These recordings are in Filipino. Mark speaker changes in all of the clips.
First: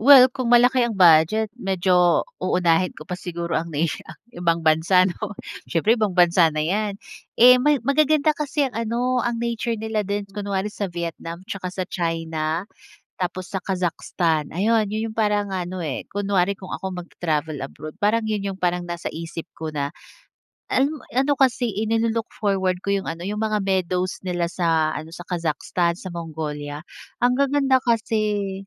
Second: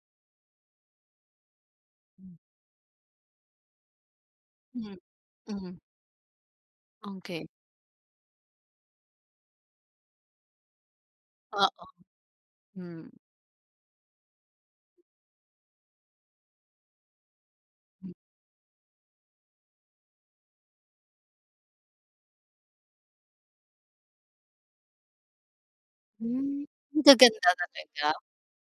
Speaker 1: Well, kung malaki ang budget, medyo
Speaker 2: Hmm.
Speaker 1: uunahin ko pa siguro ang ibang
Speaker 2: Mhm,
Speaker 1: bansa 'no,
Speaker 2: hmm.
Speaker 1: siyempre ibang bansa na 'yan.
Speaker 2: Okey.
Speaker 1: Eh may magaganda kasi ang ano ang nature nila din kunwari sa Vietnam, 'tsaka sa
Speaker 2: Oo,
Speaker 1: China,
Speaker 2: hmm.
Speaker 1: tapos sa Kazakhstan. Ayun, 'yun 'yung parang ano eh, kunwari kung ako magta-travel abroad, parang 'yun 'yung parang nasa isip ko na, ah, ano ano kasi eh ni-lo-look forward ko 'yung ano 'yung mga meadows nila sa ano, sa Kazakhstan, sa
Speaker 2: Hmm,
Speaker 1: Mongolia, ang
Speaker 2: gaganda
Speaker 1: gaganda
Speaker 2: talaga.
Speaker 1: kasi,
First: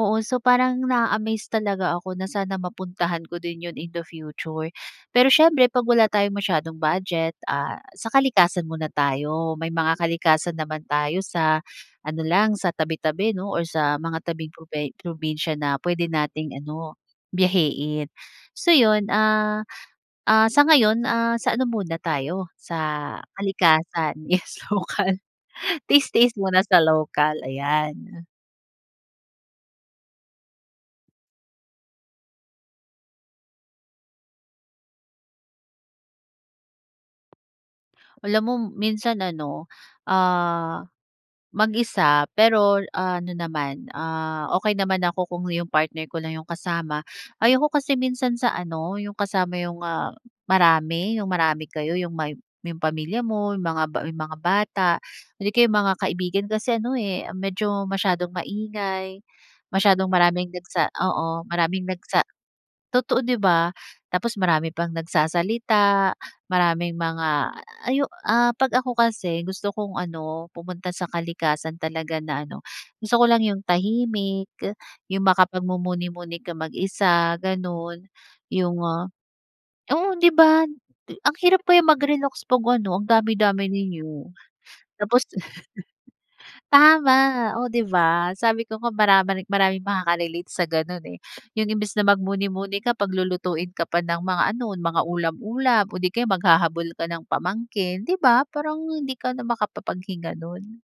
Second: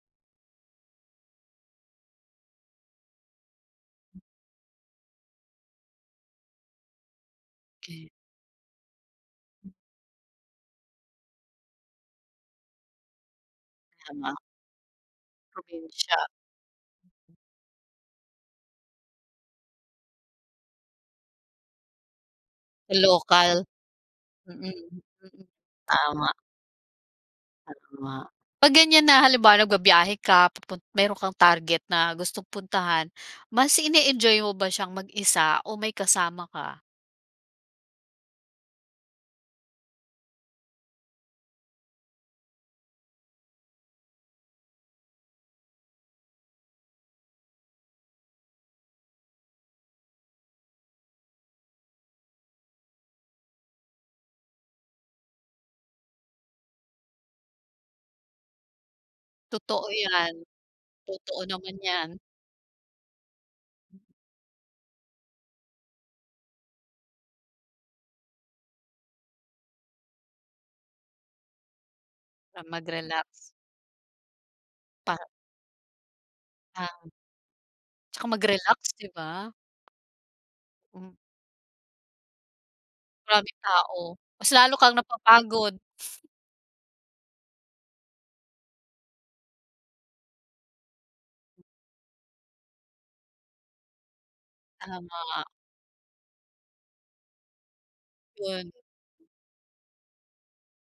Speaker 1: oo. So parang na-a-amaze talaga ako na sana mapuntahan ko din 'yun in the future. Pero siyempre 'pag wala tayong masyadong budget, ah, sa
Speaker 2: Okey.
Speaker 1: kalikasan muna tayo. May mga kalikasan naman tayo sa ano lang sa tabi-tabi 'no or sa mga
Speaker 2: Tama.
Speaker 1: tabing probe probinsya na puwede
Speaker 2: Probinsiya.
Speaker 1: nating ano, biyahiin. So 'yun, ah, ah sa ngayon, ah, sa ano muna tayo sa
Speaker 2: Lokal.
Speaker 1: kalikasan. Yes!
Speaker 2: Mm,
Speaker 1: Local,
Speaker 2: mm.
Speaker 1: tiis
Speaker 2: Tama.
Speaker 1: tiis muna sa local, ayan.
Speaker 2: Tama. 'Pag ganyan na halimbawa nagbabiyahe ka, pupun meron kang target na gustong puntahan. Mas ini-enjoy mo ba siyang mag-isa o may kasama ka?
Speaker 1: Alam mo minsan ano, ah, mag-isa pero ano naman, ah, okey naman ako kung 'yung partner ko lang 'yung kasama. Ayoko kasi minsan sa ano, 'yung kasama 'yung, ah, marami, 'yung marami kayo, 'yung may may 'yung pamilya mo, 'yung mga 'yung mga bata, hindi kaya 'yung mga kaibigan. Kasi ano eh medyo masyadong maingay,
Speaker 2: Totoo
Speaker 1: masyadong
Speaker 2: 'yan.
Speaker 1: maraming nagsa
Speaker 2: Totoo
Speaker 1: oo,
Speaker 2: naman
Speaker 1: maraming
Speaker 2: 'yan.
Speaker 1: nagsa totoo 'di ba. Tapos marami pang nagsasalita, maraming mga ay 'yung, ah, 'pag ako kasi gusto kong ano pumunta sa kalikasan talaga na ano,
Speaker 2: Ang
Speaker 1: gusto
Speaker 2: magrelaks.
Speaker 1: ko lang 'yung tahimik,
Speaker 2: Pa
Speaker 1: 'yung makapagmumuni-muni kang mag
Speaker 2: Ang
Speaker 1: isa, ganun,
Speaker 2: 'Tsaka
Speaker 1: 'yung,
Speaker 2: magrelaks, 'di
Speaker 1: ah,
Speaker 2: ba.
Speaker 1: oo 'di ba
Speaker 2: Hmm.
Speaker 1: ang hirap kaya mag-relaks 'pag ano, ang dami
Speaker 2: Maraming
Speaker 1: dami
Speaker 2: tao,
Speaker 1: ninyo,
Speaker 2: mas lalo kang
Speaker 1: tapos.
Speaker 2: napapagod.
Speaker 1: Tama, oh 'di ba, sabi ko nga marama maraming makaka-relate sa ganun eh. 'Yung imbes na magmuni-muni ka paglulutuin ka pa ng mga ano mga
Speaker 2: Tama.
Speaker 1: ulam-ulam o di kaya maghahabol ka ng pamangkin, 'di ba,
Speaker 2: Yun.
Speaker 1: parang hindi ka na maka-papaghinga nun.